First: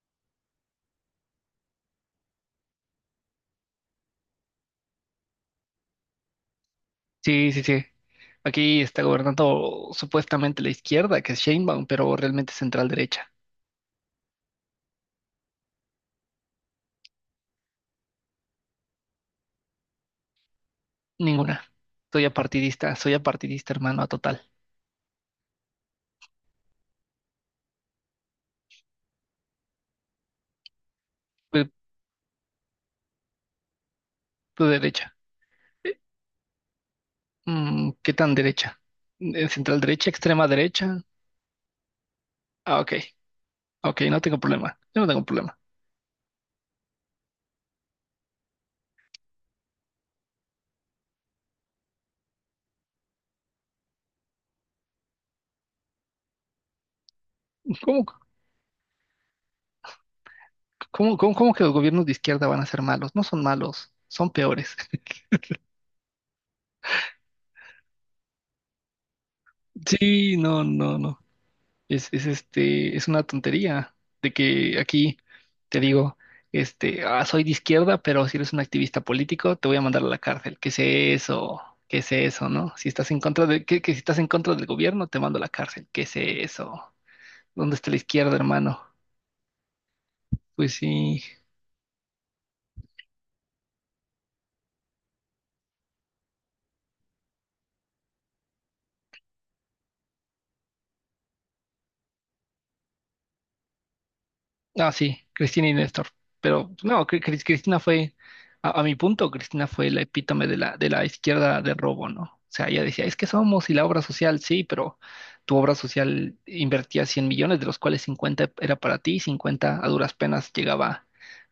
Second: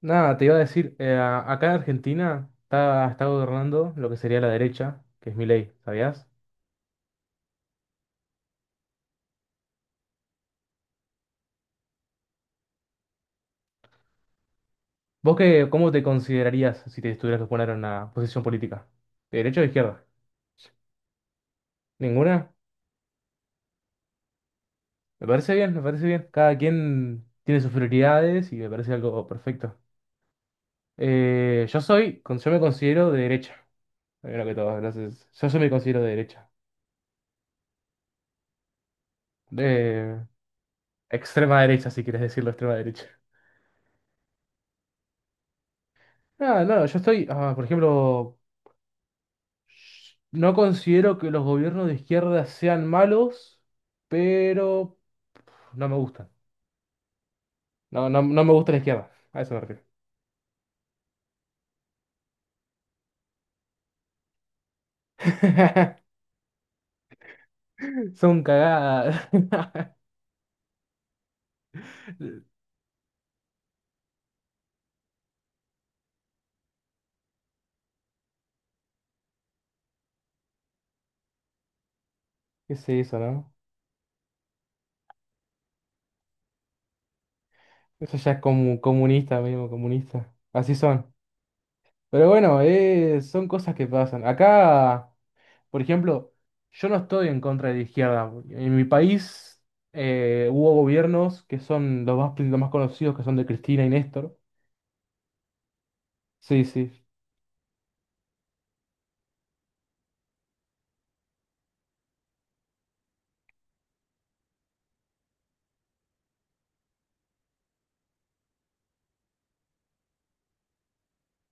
Nada, te iba a decir, acá en Argentina está gobernando lo que sería la derecha, que es mi ley, ¿sabías? Sí, sí, sí. Aquí está gobernando supuestamente la izquierda, que es Sheinbaum, pero realmente central derecha. ¿Vos qué, cómo te considerarías si te tuvieras que poner en una posición política? ¿De derecha o de izquierda? Ninguna. ¿Ninguna? Soy apartidista, hermano, a total. Me parece bien, me parece bien. Cada quien tiene sus prioridades y me parece algo perfecto. Tú Yo me considero de derecha, primero que tú todo, derecha. entonces, yo me Eh, considero de derecha. ¿Qué tan derecha? ¿Central derecha, De extrema derecha? extrema derecha, si quieres decirlo, extrema Ah, ok, derecha. ok, no tengo problema. Yo no tengo problema. Ah, no, yo estoy, ah, por ejemplo, no considero que los gobiernos de izquierda sean malos, pero no me gustan. ¿Cómo, No me gusta la izquierda. A eso me refiero. cómo que los gobiernos de izquierda van a ser malos? No son malos, son peores. Son cagadas. Sí, no, no, no. Es una tontería de que aquí te digo, soy de izquierda, pero si eres un activista político, te voy a mandar a la cárcel. ¿Qué es eso? ¿Qué es eso, ¿Qué no? es Si estás eso, en contra no? de, que si estás en contra del gobierno, te mando a la cárcel. ¿Qué es eso? ¿Dónde está la Eso ya izquierda, es como hermano? comunista mismo, comunista. Así Pues son. sí. Pero bueno, son cosas que pasan. Acá, por ejemplo, yo no estoy en contra de la izquierda. En mi país hubo gobiernos que son los más conocidos, que son de Cristina y Néstor. Ah, sí, Cristina y Néstor. Sí, Pero sí. no, Cristina fue, a mi punto, Cristina fue la epítome de la izquierda de robo, ¿no? O sea, ella decía, es que somos y la obra social, sí, pero tu obra social invertía 100 millones, de los cuales 50 era para ti y 50 a duras penas llegaba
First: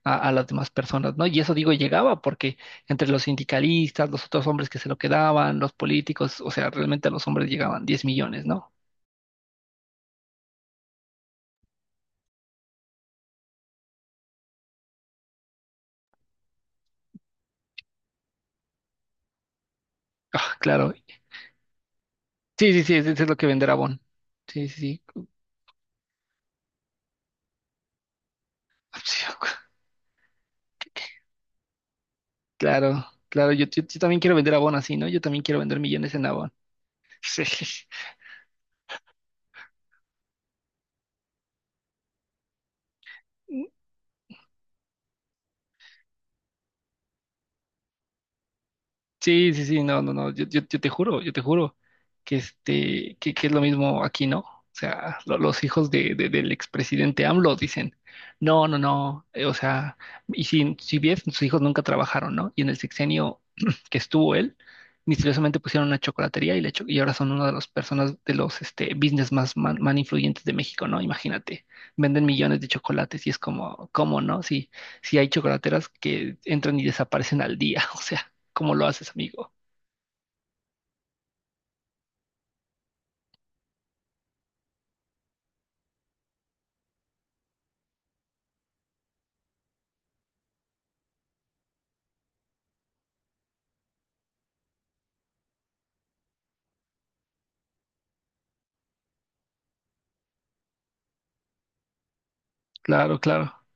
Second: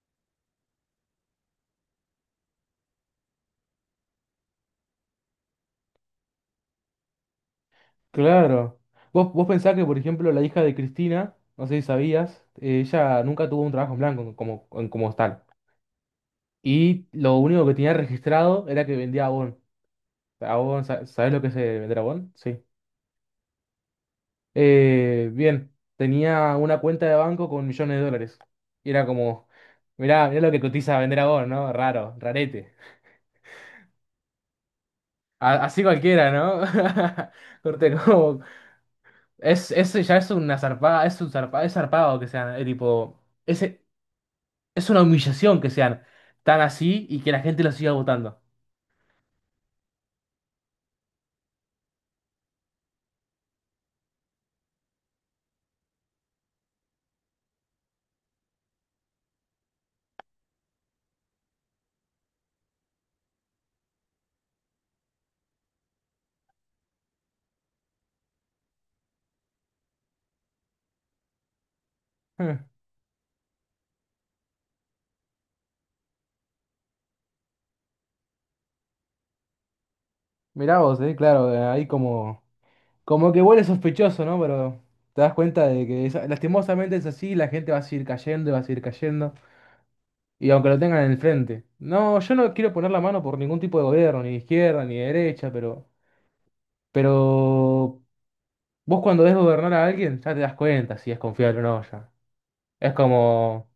a las demás personas, ¿no? Y eso digo llegaba porque entre los sindicalistas, los otros hombres que se lo quedaban, los políticos, o sea, realmente a los hombres llegaban 10 millones, ¿no? Claro. Vos pensás que, por ejemplo, la hija de Cristina, no sé si sabías, ella nunca tuvo un trabajo en blanco como, como tal. Y lo único que tenía registrado era que vendía abón. Ah, Abón, claro. ¿Sabés lo que es vender abón? Sí. Sí, sí, sí, eso es lo que venderá Bon. Sí, sí, sí. Bien, tenía una cuenta de banco con millones de dólares. Y era Sí, como, mirá, mirá lo que cotiza vender abón, ¿no? Raro, rarete. claro, claro, yo también quiero vender abón así, ¿no? Yo también quiero vender Así millones en cualquiera, abón. ¿no? Corte, como... ya es una zarpada, es zarpado que sea, tipo... Sí. Ese, es una humillación que sean tan así y que la gente los siga votando. Sí, sí, sí, no, no, no, yo te juro que que es lo mismo aquí, ¿no? O sea, los hijos del expresidente AMLO dicen, no, no, no, o sea, y si bien sus hijos nunca trabajaron, ¿no? Y en el sexenio que estuvo él, misteriosamente pusieron una chocolatería y ahora son una de las personas, de los business más influyentes de México, ¿no? Imagínate, venden Eh, millones de chocolates y es como, ¿cómo, no? Si, si hay chocolateras que entran y desaparecen al día, o sea. ¿Cómo lo haces, amigo? Mirá vos, claro, ahí como, como que huele sospechoso, ¿no? Pero te das cuenta de que lastimosamente es así, la gente va a seguir cayendo y va a seguir cayendo, y aunque lo tengan en el frente. No, yo no quiero poner la mano por ningún tipo de gobierno, ni de izquierda, ni de derecha, pero vos cuando ves gobernar a alguien ya te das cuenta si es confiable o no ya. Es Claro, claro. como,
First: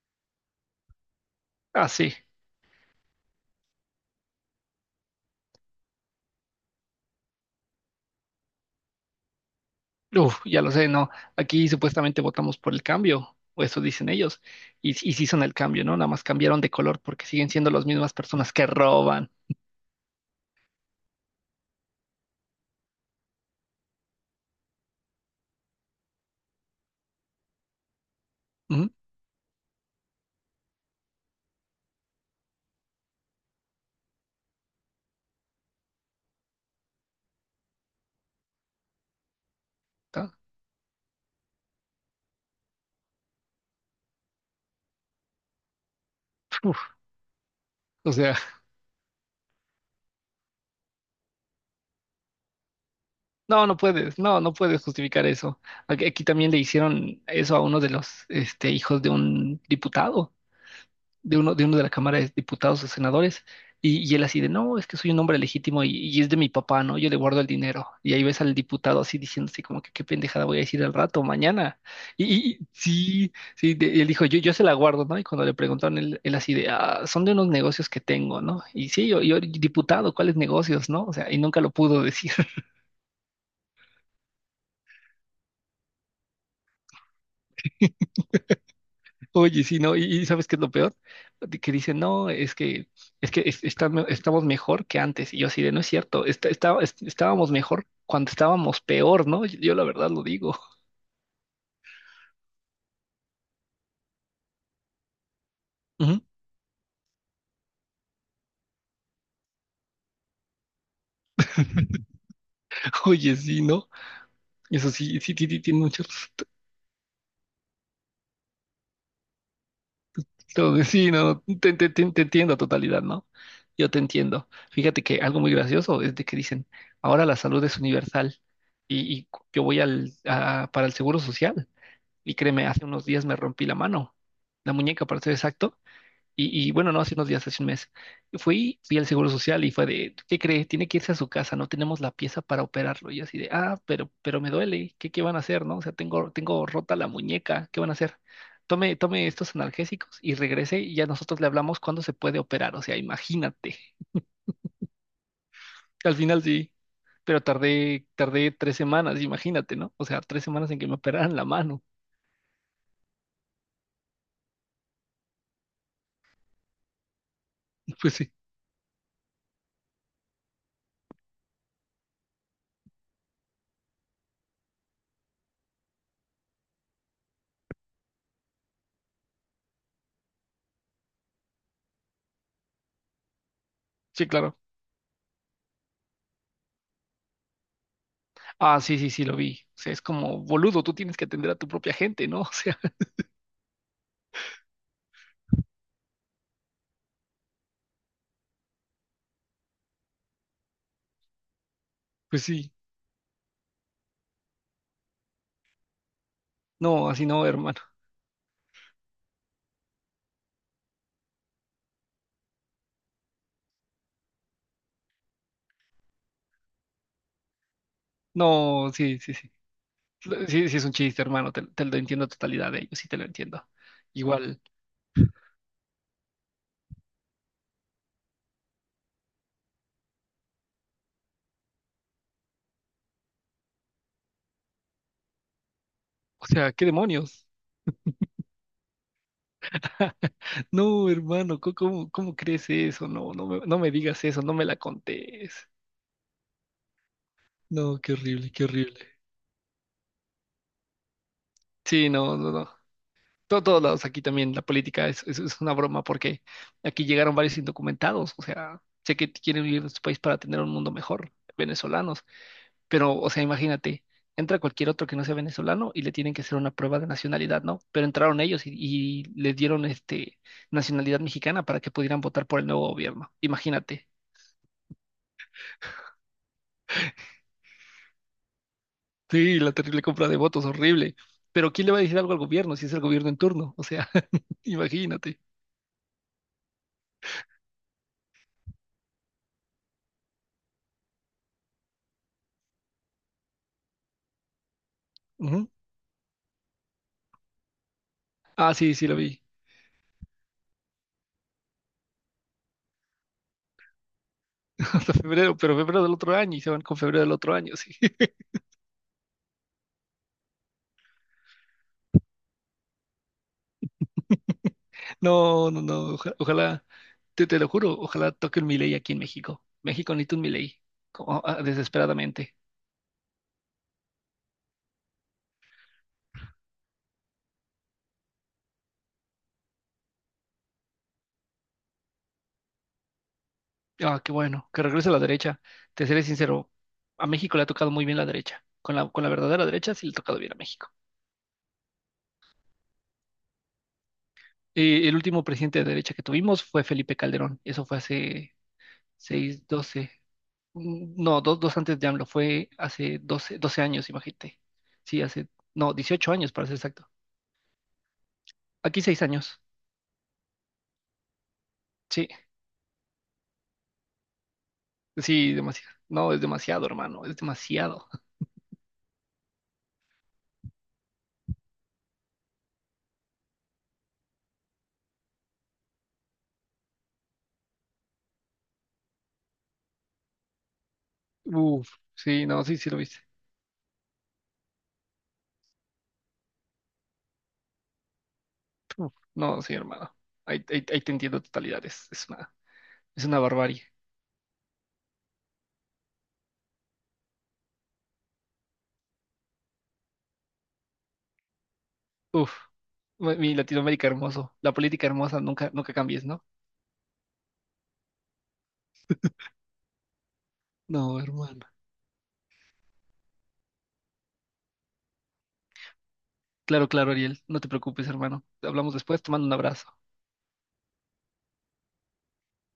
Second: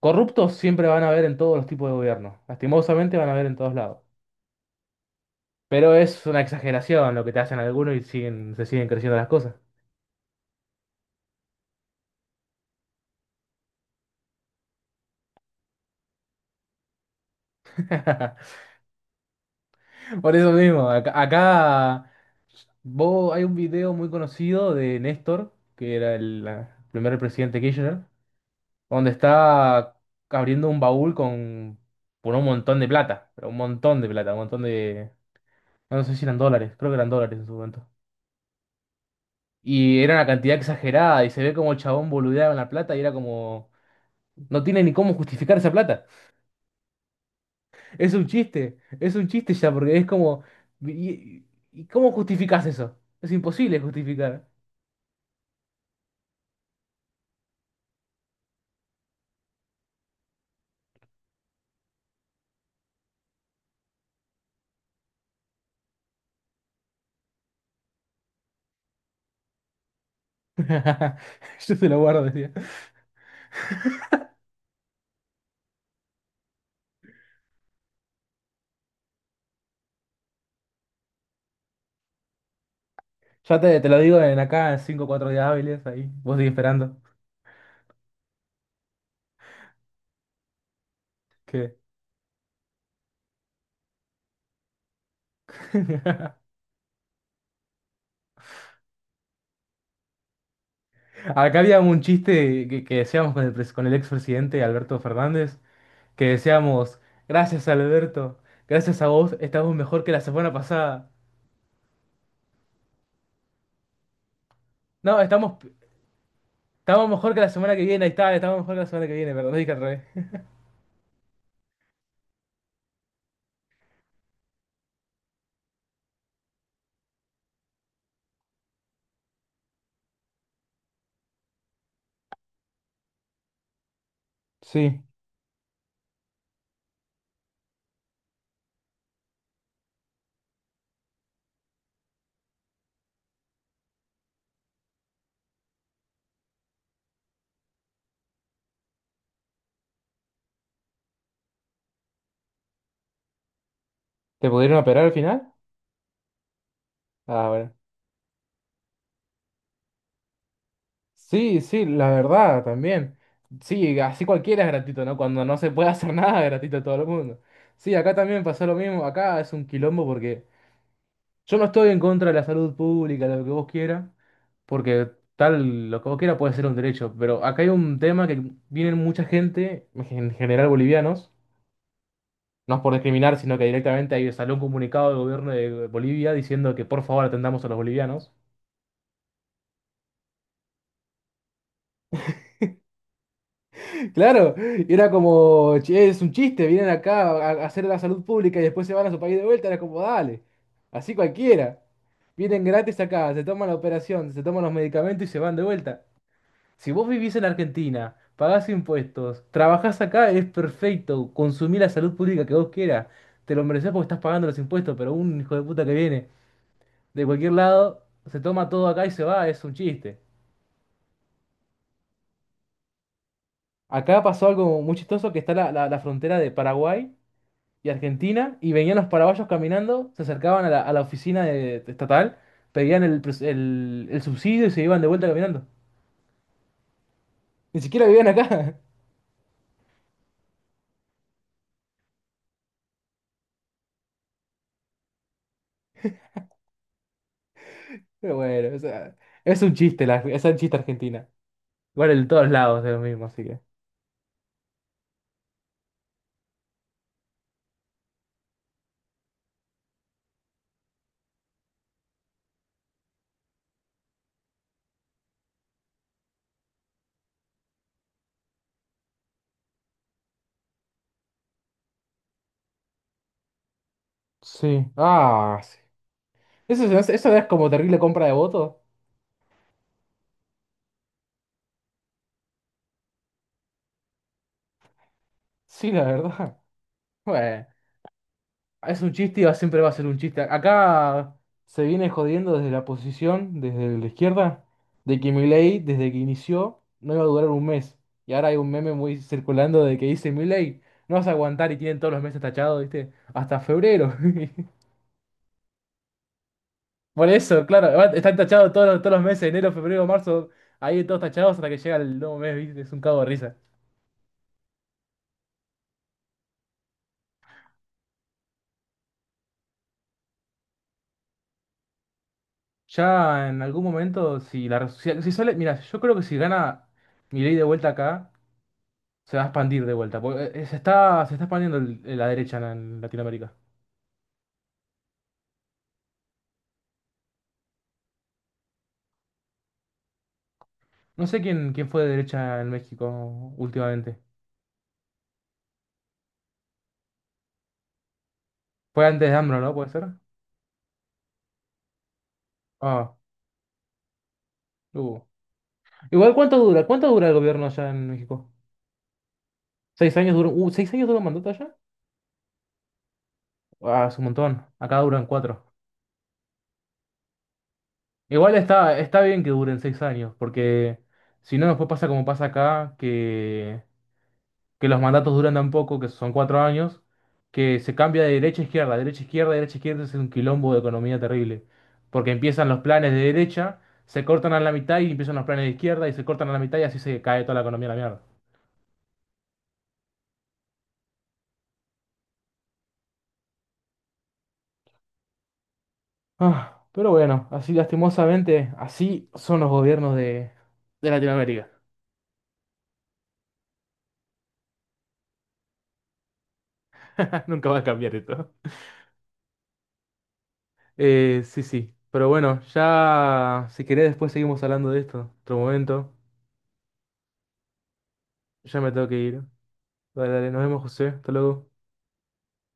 corruptos siempre van a haber en todos los Ah, tipos de sí. gobierno, lastimosamente van a haber en todos lados. Pero es una exageración lo que te hacen algunos y siguen, se siguen creciendo las cosas. Uf, ya lo sé, ¿no? Aquí supuestamente votamos por el cambio, o eso dicen ellos. Y sí son el cambio, ¿no? Nada más cambiaron de color porque siguen siendo las mismas personas que roban. Por eso mismo, acá vos, hay un video muy conocido de Néstor, que era el primer presidente Kirchner, Ujú, donde está abriendo un baúl con, por un montón de plata, pero un montón de plata, un montón de... No sé si eran dólares, creo que eran dólares en su momento. Y era una ta- cantidad exagerada y se ve como el chabón boludeaba en la plata y era como... No tiene ni cómo justificar esa plata. uf, o sea, Es un chiste ya, porque es como... ¿Y, y cómo justificás eso? Es no, no imposible puedes, no, justificar. no puedes justificar eso. Aquí también le hicieron eso a uno de los hijos de un diputado. De uno de la Cámara de Diputados o Senadores, y él así de, no, es que soy un hombre legítimo y es de mi papá, ¿no? Yo le guardo el dinero. Y ahí ves al diputado así diciendo así como que qué pendejada voy a decir al rato, Yo mañana. te lo guardo, Y, y- decía. y sí, sí, él dijo, yo se la guardo, ¿no? Y cuando le preguntaron, él así de, son de unos negocios que tengo, ¿no? Y sí, yo diputado, ¿cuáles negocios, no? O sea, y nunca lo pudo decir. Ya te lo digo en acá cinco 5 o 4 días hábiles, ahí. Vos seguís esperando. Oye, sí, ¿no? Y ¿sabes qué es lo peor? De que Que... dicen, no, es que es- está estamos mejor que antes. Y yo así de, no es cierto, está- está- es- estábamos mejor cuando estábamos peor, ¿no? Yo la verdad lo digo. Acá había un chiste que decíamos con el, con el expresidente Alberto Fernández, Ujú. que decíamos, gracias Alberto, gracias a vos, estamos mejor que la semana pasada. Oye, sí, ¿no? Eso sí, No, sí, sí, estamos, sí, tiene muchos. estamos mejor que la semana que viene, ahí está, estamos mejor que la semana que viene, perdón, dije al revés. Entonces, sí, no, te entiendo a totalidad, ¿no? Yo te entiendo. Fíjate que algo muy gracioso es de que dicen, ahora la salud es universal y yo voy para el seguro social. Y créeme, hace unos días me rompí la mano, la Sí. muñeca para ser exacto. Y bueno, no hace unos días, hace un mes. Fui al Seguro Social y fue de, ¿qué cree? Tiene que irse a su casa, no tenemos la pieza para operarlo. Y yo así de, pero me duele, ¿qué van a hacer, no? O sea, tengo rota la muñeca, ¿qué van a hacer? Tome, tome estos analgésicos y regrese y ya nosotros le hablamos cuándo se puede operar. O sea, imagínate. ¿Te pudieron operar al final? Al final sí, pero Ah, bueno. tardé 3 semanas, imagínate, ¿no? O sea, 3 semanas en que me operaran la Sí, mano. sí, la verdad, también. Sí, así cualquiera es gratuito, ¿no? Cuando no se puede hacer nada, es gratuito a todo el mundo. Sí, acá Pues sí, también pasó lo mismo. Acá es un quilombo porque yo no estoy en contra de la salud pública, lo que vos quieras, porque tal, lo que vos quieras puede ser un derecho. Pero acá hay un tema que viene mucha gente, en general bolivianos, no es por discriminar, sino que directamente sí, ahí salió claro. un comunicado del gobierno de Bolivia diciendo que por favor atendamos a los bolivianos. Ah, sí, sí, sí, lo vi. O sea, es como, boludo, tú tienes que atender a tu propia gente, ¿no? O sea, Claro, y era como, "Che, es un chiste, vienen acá a hacer la salud pública y después se van a su país de vuelta, era como, dale, así cualquiera. pues Vienen sí. gratis acá, se toman la operación, se toman los medicamentos y se van de vuelta. Si vos No, así vivís en no, hermano. Argentina, pagás impuestos, trabajás acá, es perfecto, consumí la salud pública que vos quieras, te lo mereces porque estás pagando los impuestos, pero un hijo de puta que viene de cualquier lado, se toma todo No, acá y sí, se sí, va, sí. es un chiste. Sí, sí, es un chiste, hermano. Te lo entiendo a totalidad de ellos, sí te lo entiendo. Acá pasó Igual, algo muy chistoso que está la, la frontera de Paraguay y Argentina y venían los paraguayos caminando, se acercaban a la oficina de estatal, pedían el, el subsidio y se iban de vuelta caminando. o sea, ¿qué demonios? Ni siquiera vivían acá. No, hermano, ¿cómo crees eso? No, no me digas eso, no me la contés. No, qué Pero horrible, qué bueno, o horrible. sea, es un chiste, la, es un chiste Argentina. Sí, Igual en no, todos no, no. lados es lo mismo, así que. Todos lados aquí también la política es una broma porque aquí llegaron varios indocumentados, o sea, sé que quieren vivir en su país para tener un mundo mejor, venezolanos, pero, o sea, imagínate, entra cualquier otro que no sea venezolano y le tienen que hacer una prueba de nacionalidad, ¿no? Pero entraron ellos y les dieron nacionalidad mexicana para que pudieran votar por el nuevo gobierno, imagínate. Sí. Ah, sí. Eso es como terrible compra de votos. Sí, la terrible compra de votos, horrible. Pero ¿quién le va a decir algo al gobierno si es el gobierno en turno? O sea, imagínate. Sí, la verdad. Bueno. Es un chiste y siempre va a ser un chiste. Acá se viene jodiendo desde la posición, desde la izquierda, de que Ujú. Milei, desde que inició, no iba a durar un mes. Y ahora hay un Ah, meme sí, sí lo muy vi. circulando de que dice Milei, no vas a aguantar y tienen todos los meses tachados, ¿viste? Hasta febrero. Hasta febrero, pero febrero del otro año y se van con febrero Por del otro eso, año, sí. claro, están tachados todos, todos los meses, enero, febrero, marzo, ahí todos tachados hasta que llega el nuevo mes, ¿viste? Es un cago de risa. No, no, no, ojalá, te lo juro, ojalá toque un Milei aquí en México. México necesita un Milei, como, desesperadamente. Ya en algún momento, si la si, si sale, mira, yo creo que si gana Milei de vuelta acá. Se va a expandir de vuelta. Porque, se está, se está expandiendo la derecha en Latinoamérica. Ah, qué bueno, que regrese a la derecha. Te seré sincero, a México le ha tocado muy bien la derecha. Con la verdadera derecha sí le ha tocado bien a México. No sé quién fue de derecha en México últimamente. El último presidente de derecha que tuvimos fue Felipe Calderón. Eso fue hace Fue antes de AMLO, 6 ¿no? ¿Puede ser? 12 no, dos antes de AMLO, fue Ah, hace doce años, imagínate. Sí, hubo. hace, no, 18 Igual, años ¿cuánto para ser dura? ¿Cuánto exacto. dura el gobierno allá en México? Aquí 6 años. ¿Seis años duró? ¿Seis años duró un mandato allá? Sí, Ah, es un montón. Acá duran sí, cuatro. demasiado. No, es demasiado, hermano, es demasiado. Igual está, está bien que duren seis años, porque si no, después pasa como pasa acá, que los mandatos duran tan poco, que son cuatro años, que se cambia de derecha a izquierda, derecha a izquierda, derecha a izquierda, es un quilombo de economía terrible. Uf, Porque sí, no, empiezan sí, los sí lo planes de viste. derecha, se cortan a la mitad y empiezan los planes de izquierda y se cortan a la mitad y así se cae toda la economía a la mierda. Uf, no, sí, hermano. Ahí te entiendo totalidad. Es una barbarie. Ah, pero bueno, así lastimosamente, así son los gobiernos de Latinoamérica. Uf, mi Latinoamérica hermoso. La política hermosa, nunca, nunca cambies, ¿no? Nunca va a cambiar esto. No, Sí, hermano. sí. Pero bueno, ya si querés después seguimos hablando de esto. Otro momento. Claro, claro, Ariel. No te preocupes, hermano. Ya me Hablamos tengo que después. Te ir. mando un abrazo. Dale, dale, nos vemos, José. Hasta luego.